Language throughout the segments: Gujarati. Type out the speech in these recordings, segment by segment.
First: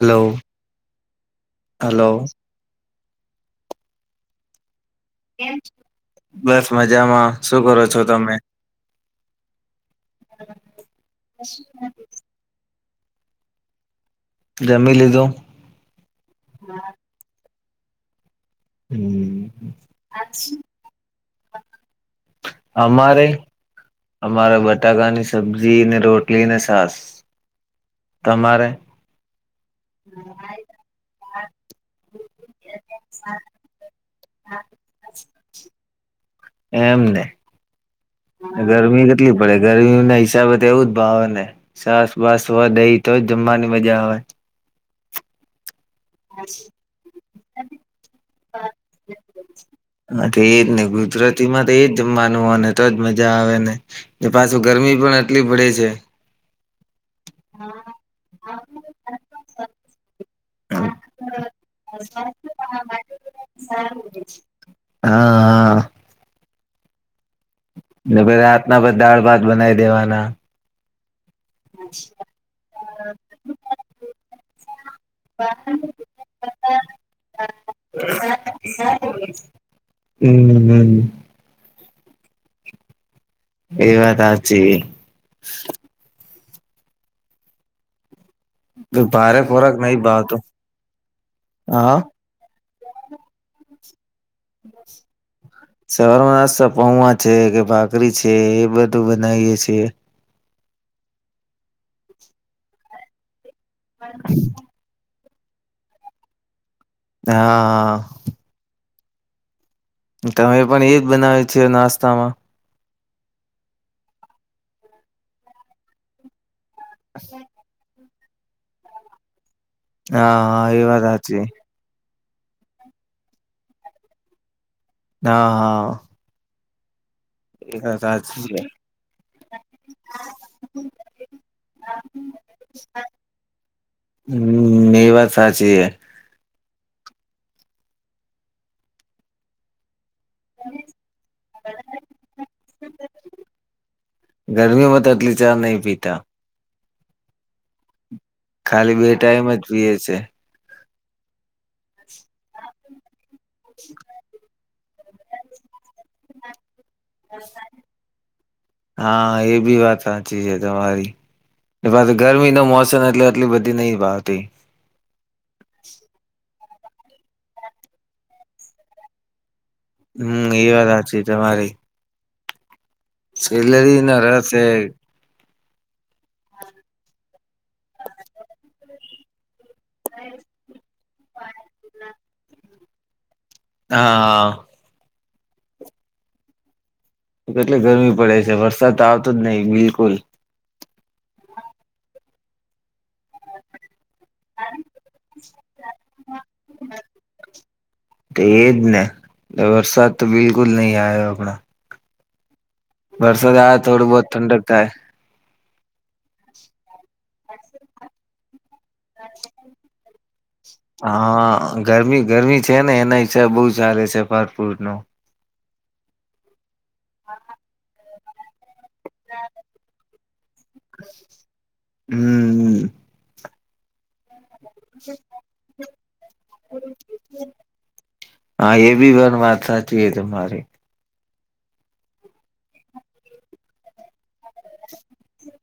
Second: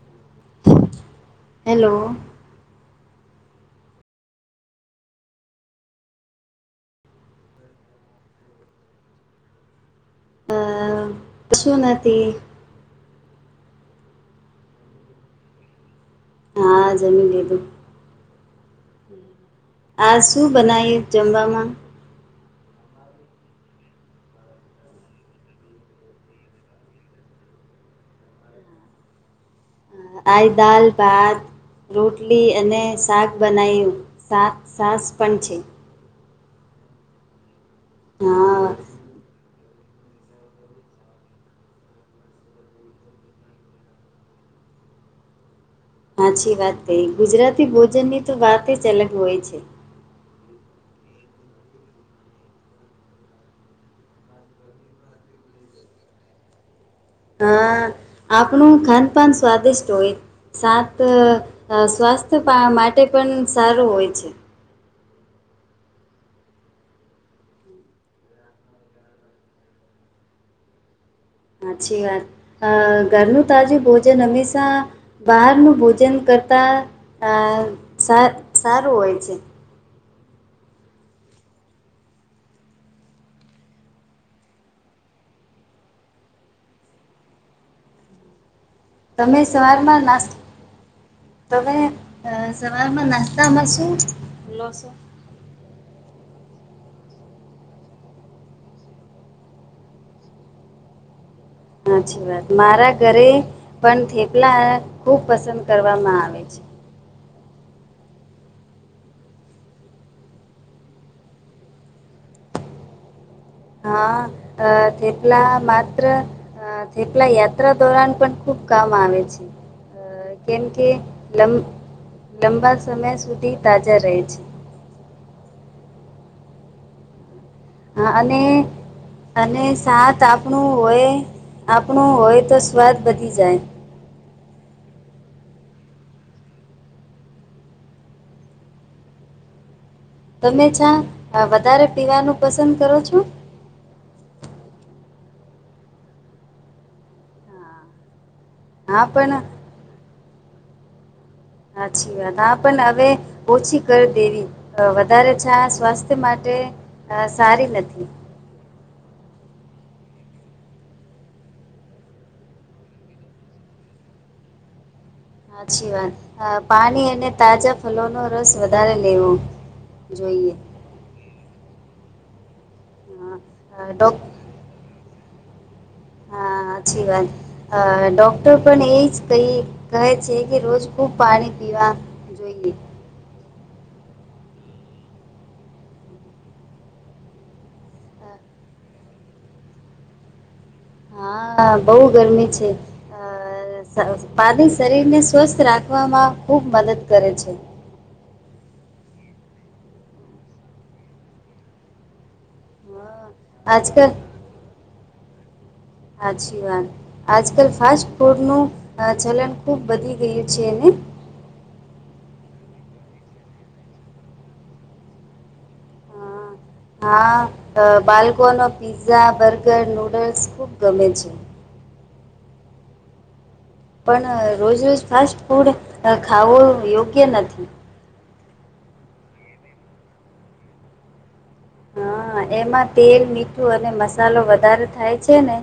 હલો હલો હેલો [inaudible] બસ મજામાં શું કરો છો તમે? [inaudible] શું નથી જમી લીધું હા જમી લીધું હમ આ શું બનાય જમવામાં અમારે અમારે બટાકાની સબ્જી ને રોટલી ને સાસ તમારે આ દાલ ભાત રોટલી અને શાક બનાયવું તાક છાસ પણ છે એમને છે હા [unintelligible] કેટલી પડે ગરમી ના હિસાબે તો એવું જ ભાવે ને સાસ વાસ હોય દહી તો જ જમવાની મજા આવે હાચી વાત કહીં ગુજરાતી ભોજન ની તો વાત જ અલગ હોય છે હા તો એજ ને ગુજરાતી માં તો એ જ માનવું અને તોજ મજા આવે ને એ પાછું ગરમી પણ એટલી પડે છે હા આપણું ખાનપાન સ્વાદિષ્ટ હોય હા સાત સ્વાસ્થ્ય માટે પણ સારું હોય છે હા ને પી રાતના બધ દાળ ભાત બનાવી દેવાના હાચી વાત અ ઘરનું તાજું ભોજન હંમેશા બહારનું ભોજન કરતા આ સારું હોય છે હમ હમ એ વાત હાચી ભારે તમે ખોરાક નહી સવારમાં ભાવતો નાસ્તો તમે હા અ સવારમાં નાસ્તામાં શું [inaudible] સવારમાં નાસ્તા પૌવા છે કે ભાખરી છે એ બધું બનાવીએ છીએ. હાચી વાત મારા ઘરે પણ થેપલા ખૂબ પસંદ કરવામાં આવે છે. હા. તમે પણ એજ બનાવે છે નાસ્તામાં? હા અ થેપલા માત્ર અ થેપલા યા યાત્રા દોરાન પણ ખુબ કામ આવે છે. અ હા કેમ હા એ કે વાત સાચી લંબ લંબા સમય સુધી તાજા રહે છે. હા હા. પણ હા અને સાચી છે. અને સાથ આપણું હોય આપણું હોય તો સ્વાદ વધી જાય. હમ્મ એ વાત સાચી હે. તમે ચા વધારે પીવાનું પસંદ કરો છો? ગરમીમાં તો આતલી ચા નય પીતા. ખાલી હા બે પણ ટાઈમ જ પીએ છે. હાછી વાત. હા પણ હવે ઓછી કર દેવી. તો વધારે છાશ સ્વાસ્થ્ય માટે અ સારી નથી. હા એ બી વાત સાચી છે તમારી. એ પાસે ગરમીનો મોસમ એટલે એટલી બધી નહિ ભાવતી. હાચી વાત. પાણી અને તાજા ફલોનો રસ વધારે લેવો. હમ્મ જોઈએ એ વાત હાચી તમારી. અ, અ, સેલ્લરી ડોક ના રસ હે. હા હાછી વાત. અ ડોક્ટર પણ એ જ કહી કહે છે કે રોજ ખુબ પાણી પીવા જોઈએ. હા હા. કેટલી ગરમી પડે છે. વરસાદ તો આવતો જ નહી બિલકુલ. હા બહુ ગરમી છે. અ સ પાની શરીરને સ્વસ્થ રાખવામાં ખૂબ મદદ કરે છે. તો એજ ને વરસાદ તો બિલકુલ નહી આયો હમણાં. હા, વરસાદ આવે થોડું આજકાલ બોહત ઠંડક થાય. હાછી વાત. આજકાલ ફાસ્ટ ફૂડનું અ ચલન ખૂબ વધી ગયું છે ને? હા ગરમી ગરમી છેને એના હિસાબે બહુ ચાલે છે ફાસફુડનું. હા હા બાલકોનો પિઝ્ઝા, બર્ગર, નૂડલ્સ ખૂબ ગમે છે. હમ્મ. પણ રોજરોજ ફાસ્ટફૂડ ખાવો અ યોગ્ય નથી. હા એબી વર વાત સાચી હે તમારી. હા એમાં તેલ, મીઠું અને મસાલો વધારે થાય છે ને.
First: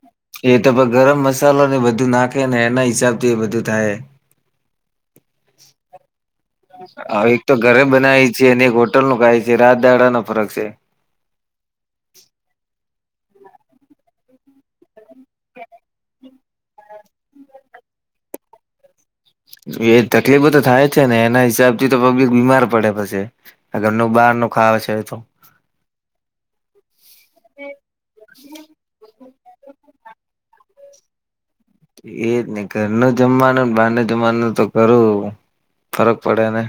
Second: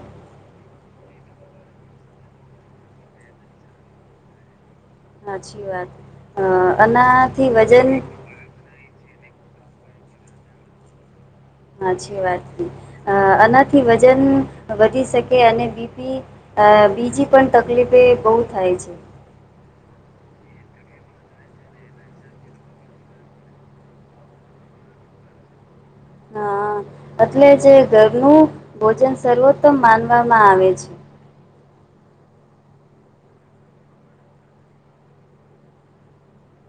એ તો પર ગરમ મસાલોને બધું નાખેને એનાં હિસાબથી એ બધું થાય. હાચી વાત. અ હ એક આનાથી તો ઘરે વજન બનાવી છીએ અને એક હોટલ નું ખાય છે રાતદાડાનો ફરક છે. હાચી વાત છે. અ આનાથી વજન વધી શકે અને બી. પી અ બીજી પણ તકલીફે બહુ થાય છે. એ તકલીફો તો થાય જ છેને એના હિસાબથી તો પબ્લિક બીમાર પડે પછે. આ ઘરનું બહારનું ખાવુ છે એતો. હા એટલે જે ઘરનું ભોજન સર્વોત્તમ માનવામાં આવે છે. એજ ને ઘરનું જમવાનું ને બહારનું જમવાનું તો ઘરું ફરક પડે ને.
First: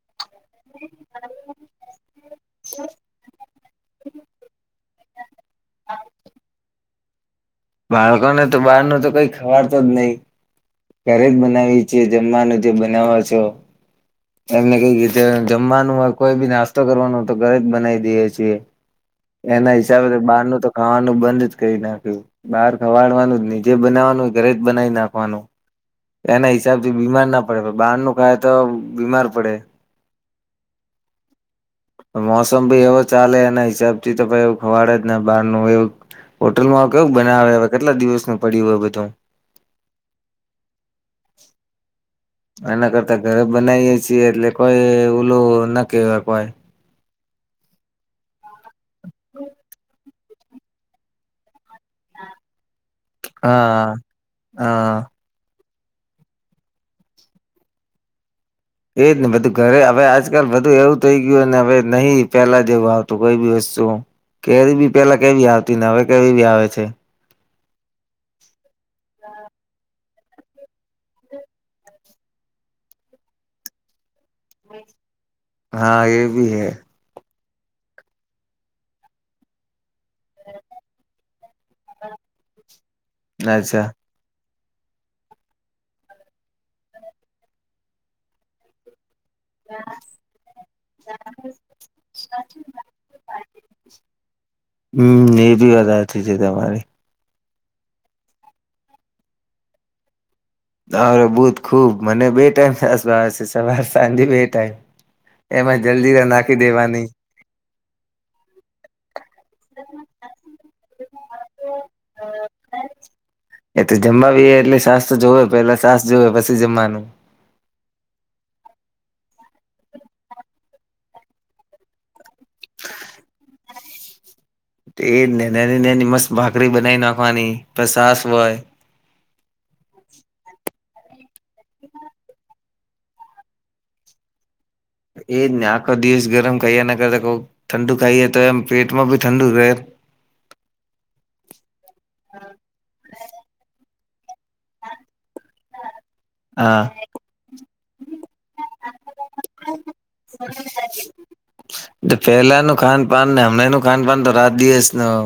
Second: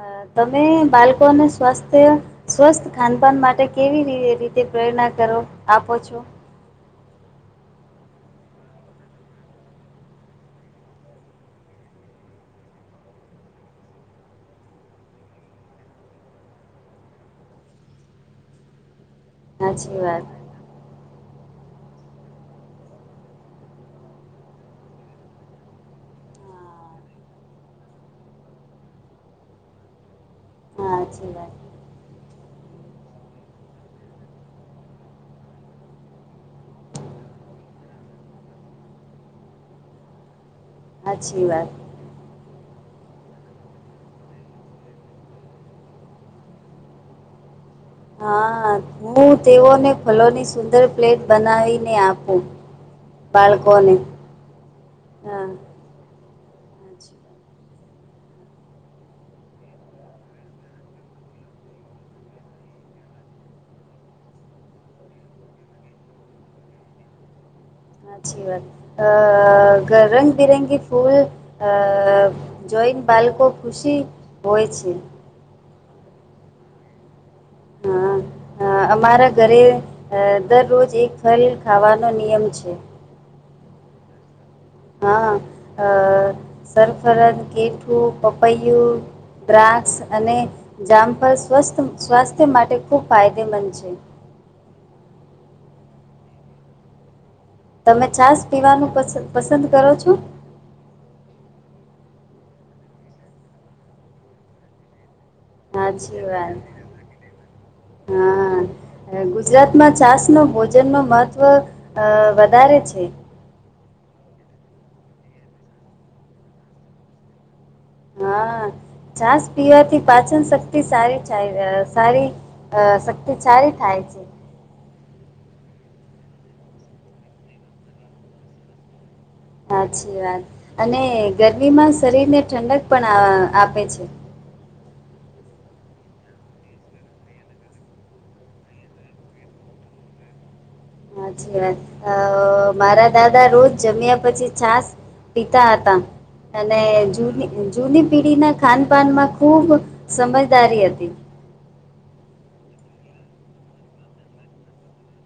અ તમે બાલકોને સ્વાસ્થ્ય સ્વસ્થ ખાનપાન માટે કેવી રીતે પ્રેરણા કરો આપો છો? બાળકોને તો બહારનો તો કંઈ ખવારતો જ નહી. ઘરે જ બનાવીએ છીએ જમવાનું જે બનાવો છો. એમને કઈ જ જમવાનું હોય કોઈ બી નાસ્તો કરવાનું તો ઘરે જ બનાવી દઈએ છીએ. એના સાચી હિસાબે વાત બહારનું તો ખાવાનું બંધ જ કરી નાખ્યું. બહાર ખવાડવાનું ની જે બનાવવાનું ઘરે જ બનાવી નાખવાનું. એના હિસાબથી હા બીમાર ના પડે, પણ બહાર નું ખાયે તો બીમાર પડે. હા હાચી વાત. મોસમ બી એવો ચાલે એના હિસાબ થી તો કાંઈ એવું ખવાડે જ ના બહાર નું એવું. હોટલમાં કેવું બનાવે, હવે કેટલા દિવસનું પડ્યું હોય બધું. હાચી વાત. એના કરતા ઘરે બનાઈએ છીએ એટલે કોઈ ઓલું ના કેવાય કોઈ. હા. હું તેઓને ફૂલોની સુંદર પ્લેટ બનાવીને, આપું હા બાળકોને. હા હા. એજ ને. બધું ઘરે હવે આજકાલ બધું એવું થઈ ગયું ને હવે નહીં પેલા જેવું આવતું કોઈ ભી વસ્તુ. કેરી બી પેલા કેવી આવતી ને હવે કેવી બી આવે છે. હાચી વાત. અહ ગ રંગબેરંગી ફૂલ અહ જોઈન બાલકો ખુશી હોય છે. હા એ ભી હૈ. હા, હા અમારા ઘરે અહ દરરોજ એક ફલ ખાવાનો નિયમ છે. અચ્છા. હા, અહ સરફરન, કૈઠું, પપૈયું દ્રાક્ષ અને જામફળ સ્વસ્થ સ્વાસ્થ્ય માટે ખૂબ ફાયદેમંદ છે. હમ્મ, એ બી વધાર થઈ જાય તમારે. તમે છાશ પીવાનું પસ પસંદ કરો છો? અરે બુધ ખુબ. મને બે ટાઈમ છાશ ભાવે છે, સવાર, સાંજે બે ટાઈમ. એમાં હાચી જલજીરા નાખી વાત, દેવાની હા. અહ ગુજરાતમાં છાસ નો ભોજન નો મહત્ત્વ વધારે છે. એ તો જમવા બેહે એટલે છાસ તો જોવે, પેલા સાસ જોવે, પછી જમવાનું. હા છાસ પીવાથી પાચન શક્તિ, સારી થા અહ સારી અહ શક્તિ સારી થાય છે. તો એજ ને. ને એની ને એની મસ્ત ભાખરી બનાવઈ નાખવાની તો સાસ હોય. હાચી વાત. અને ગરમીમાં શરીરને ઠંડક પણ આ આપે છે. એજ ને. આખો દિવસ ગરમ ખાઈ એના કરતા ક ઠંડુ ખાઈએ તો એમ પેટમાં ભી ઠંડુ રહે. હાચી વાત. અહ મારા દાદા રોજ જમ્યા પછી છાસ પીતા હતા. અને હા જૂની-જૂની પીઢીના ખાનપાનમાં ખુબ સમજદારી હતી. પેલાનું ખાન પાાન ને હમણૂ નું ખાન પાાન તો રાત દિવસ નું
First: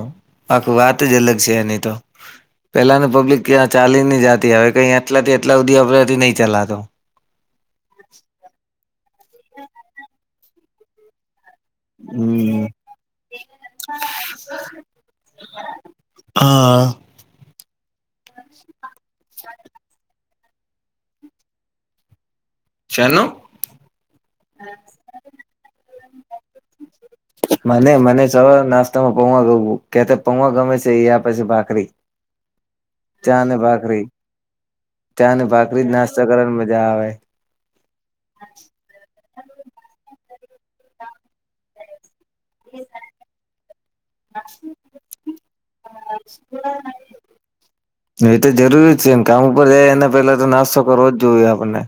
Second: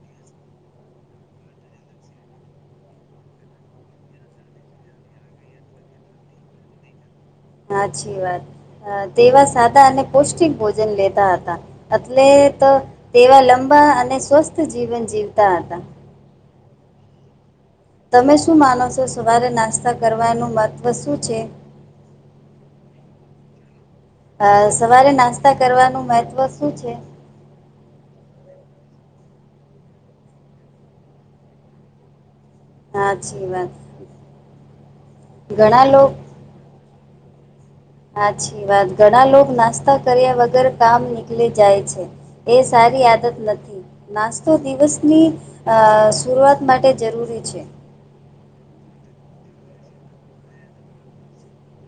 આખું વાત જ અલગ છે એની તો. પેલાના પબ્લિક ક્યાં ચાલી ને જાતી, હવે કઈ આટલાથી આટલા હુધી આપણાથી નહીં ચલાતું. હાચી વાત. અહ તેવા સાદા અને પૌષ્ટિક ભોજન લેતા હતા. એટલે હમ તો તેવા લંબા અને સ્વસ્થ જીવન જીવતા હતા. હા. તમે શું માનો સો? સવારે નાસ્તા કરવાનું મહત્વ શું છે? ચેનો? અહ સવારે નાસ્તા કરવાનું મહત્ત્વ શું છે? મને મને ચવારે નાસ્તા માં પૌવા ગમું કે તે પૌવા ગમે છે યા પછી ભાખરી. ચા હાચી અને વાત. ભાખરી. ચા અને ભાખરી ઘણા લોક નાસ્તા કરવાની મજા આવે. હાચી વાત. ઘણા લોકો નાસ્તા કર્યા વગર કામ નીકલી જાય છે. એ સારી આદત નથી. નાસ્તો દિવસની અહ શુરૂઆત માટે જરૂરી છે. એ તો જરૂરી જ છે. ને કામ ઉપર જાય એના પેલા તો નાસ્તો કરવો જ જોઈએ આપણને.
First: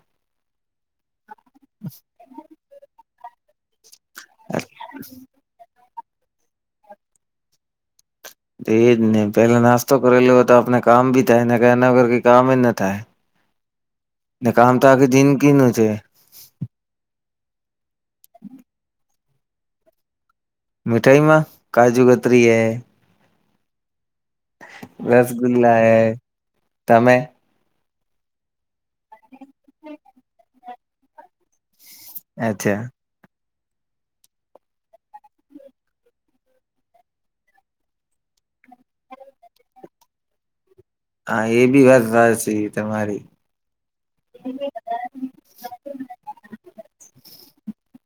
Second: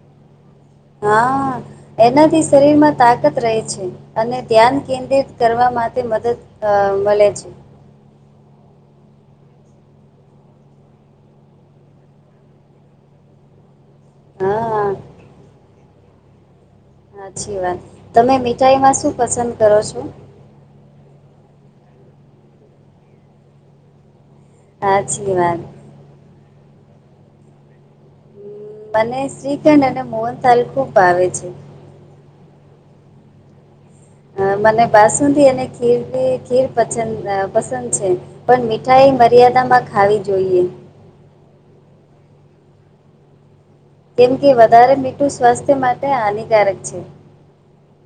હા. એનાથી શરીરમાં તાકત રહે છે. અને ધ્યાન કેન્દ્રિત કરવા માટે મદદ અહ મલે છે. એજ ને પેલા નાસ્તો કરેલો હોય તો આપને કામ ભી થાયને એના કરર કામ જ ના થાય [inaudible] ને કામ હા તો આખી જિંદગીનું છે હાચી વાત તમે મીઠાઈમાં શું પસંદ કરો છો મીઠાઈ માં કાજુ કતરી હ સાચી વાત ઉમ, રસગુલ્લા એ તમે મને શ્રીખંડ અને મોહનતાાલ ખુબ ભાવે છે અચ્છા અ મને બાસુંદી અને ખીરની ખીર પંચ પસંદ છે પણ મીઠાઈ મર્યાદામાં ખાવી જોઈએ હા એ બી વાત હાચી તમારી કેમ કે વધારે મીઠું સ્વાસ્થ્ય માટે હાનિકારક છે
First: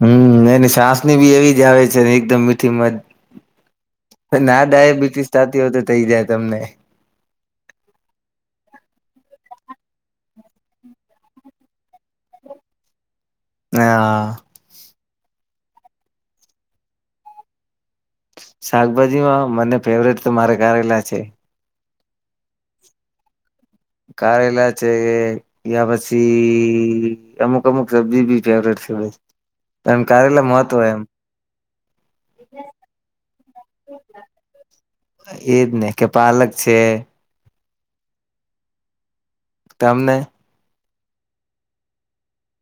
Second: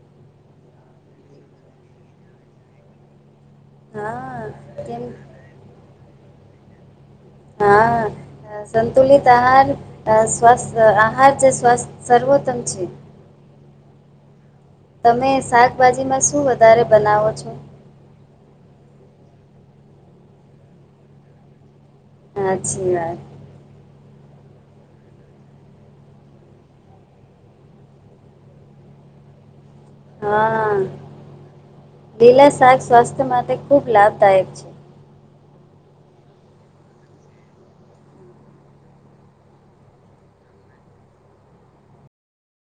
હમ્મ એની સાસની બી એવી જ આવે છે એકદમ મીઠી મધ હા ના કેમ ડાયાબિટીસ થતી હોય તો થઈ જાય તમને હા સંતુલિત આહાર અ સ્વાસ્થ આહાર જે સ્વાસ્થ સર્વોત્તમ છે હા તમે શાકભાજીમાં શું વધારે બનાવો છો શાકભાજી માં મને ફેવરેટ તો મારે કારેલા છે હાછી વાત કરેલા છેે એ યા પછી અમુક અમુક સબ્જી બી ફેવરેટ છે ભ હા લીલા શાક સ્વાસ્થ્ય માટે ખુબ લાભદાયક છે એજ ને કે પાલક છે તેમને